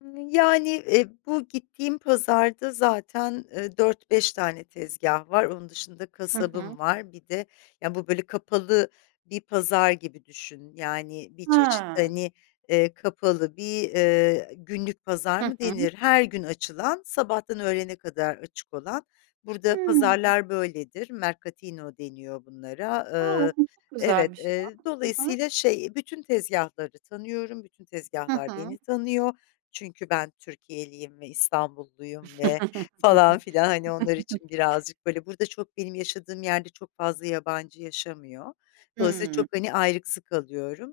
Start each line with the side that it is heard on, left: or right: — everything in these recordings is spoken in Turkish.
left: Iıı, yani, e, bu gittiğim pazarda zaten, ııı, 4-5 tane tezgah var. Onun dışında
right: Hı hı.
left: kasabım var. Bir de ya, bu böyle kapalı bir pazar gibi düşün; yani bir çeşit,
right: He.
left: hani, eee, kapalı bir, eee, günlük pazar
right: Hı
left: mı
right: hı.
left: denir. Her gün açılan, sabahtan öğlene kadar açık olan; burada
right: Hıı.
left: pazarlar böyledir. Mercatino deniyor bunlara.
right: A,
left: Iıı,
right: aslında çok
left: evet,
right: güzelmiş ya.
left: eee
right: Hı hı.
left: dolayısıyla şey, bütün tezgahları tanıyorum, bütün
right: Hı
left: tezgahlar
right: hı.
left: beni tanıyor çünkü ben Türkiyeliyim ve İstanbulluyum ve falan filan, Hani onlar için birazcık böyle; burada, çok benim yaşadığım yerde çok fazla yabancı yaşamıyor. Dolayısıyla
right: Hıı.
left: çok hani ayrıksı kalıyorum.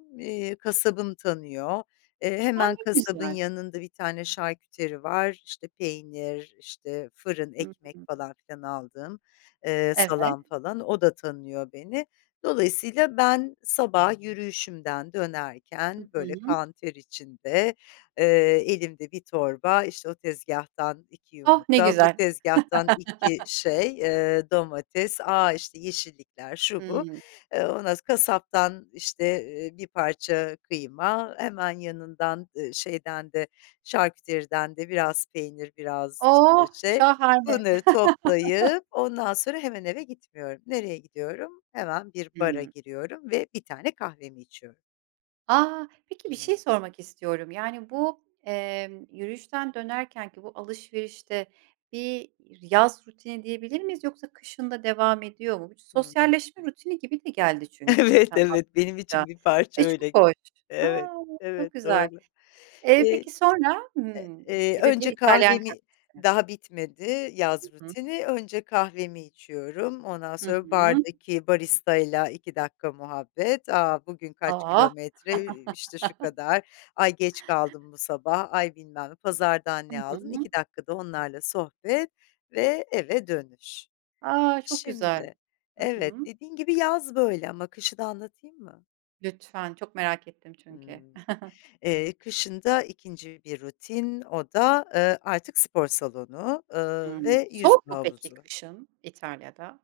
left: Kasabım tanıyor, eee,
right: A,
left: hemen
right: ne
left: kasabın
right: güzel.
left: yanında bir tane şarküteri var; işte peynir, işte fırın,
right: Hıı,
left: ekmek
right: hı hı.
left: falan filan aldığım, ııı,
right: Evet.
left: salam falan o da tanıyor beni. Dolayısıyla ben sabah yürüyüşümden
right: Hı
left: dönerken, böyle
right: hı.
left: kan ter içinde, eee, elimde bir torba; işte o tezgahtan 2
right: Oh, ne
left: yumurta, bu
right: güzel.
left: tezgahtan 2 şey, eee, domates; a, işte yeşillikler, şu bu,
right: Hıı.
left: eee; ondan sonra kasaptan işte, ııı, bir parça kıyma hemen yanından; ııı, şeyden de, şarküteriden de biraz peynir, biraz işte
right: Oh,
left: şey...
right: şahane.
left: Bunları toplayıp, ondan sonra hemen eve gitmiyorum. Nereye gidiyorum? Hemen bir bara
right: Hıı.
left: giriyorum ve bir tane kahvemi içiyorum.
right: A, peki bir şey
left: Hımm.
right: sormak istiyorum. Yani, bu, emm, yürüyüşten dönerkenki bu alışverişte bir yaz rutini diyebilir miyiz, yoksa kışın da devam ediyor mu? Bu,
left: Hı hı.
right: sosyalleşme rutini gibi de geldi çünkü
left: Evet,
right: sen
left: evet benim
right: anlatınca
left: için bir parça
right: ve çok
left: öyle.
right: hoş, a,
left: Evet,
right: çok
left: evet,
right: güzel.
left: doğru.
right: Eee,
left: İii,
right: peki sonra, hımm, mis
left: eee,
right: gibi bir
left: önce
right: İtalyan
left: kahvemi;
right: kahvesi.
left: daha bitmedi
right: Hı
left: yaz
right: hı.
left: rutini. Önce kahvemi içiyorum, ondan
right: Hı
left: sonra
right: hı.
left: bardaki baristayla 2 dk. muhabbet. A, bugün kaç
right: Oh!
left: kilometre, i işte şu kadar, ay geç kaldım bu sabah, ay bilmem ne, pazardan
right: Hı
left: ne aldın...
right: hı.
left: 2 dk. da onlarla sohbet ve eve dönüş.
right: A, çok güzel.
left: Şimdi,
right: Hı
left: evet,
right: hı.
left: dediğin gibi yaz böyle ama kışı da anlatayım mı?
right: Lütfen, çok merak ettim çünkü.
left: Hımm, eee, kışın da 2'nci bir rutin o da, ııı, artık spor salonu, ııı,
right: Hımm,
left: ve
right: soğuk
left: yüzme
right: mu peki
left: havuzu.
right: kışın, İtalya'da?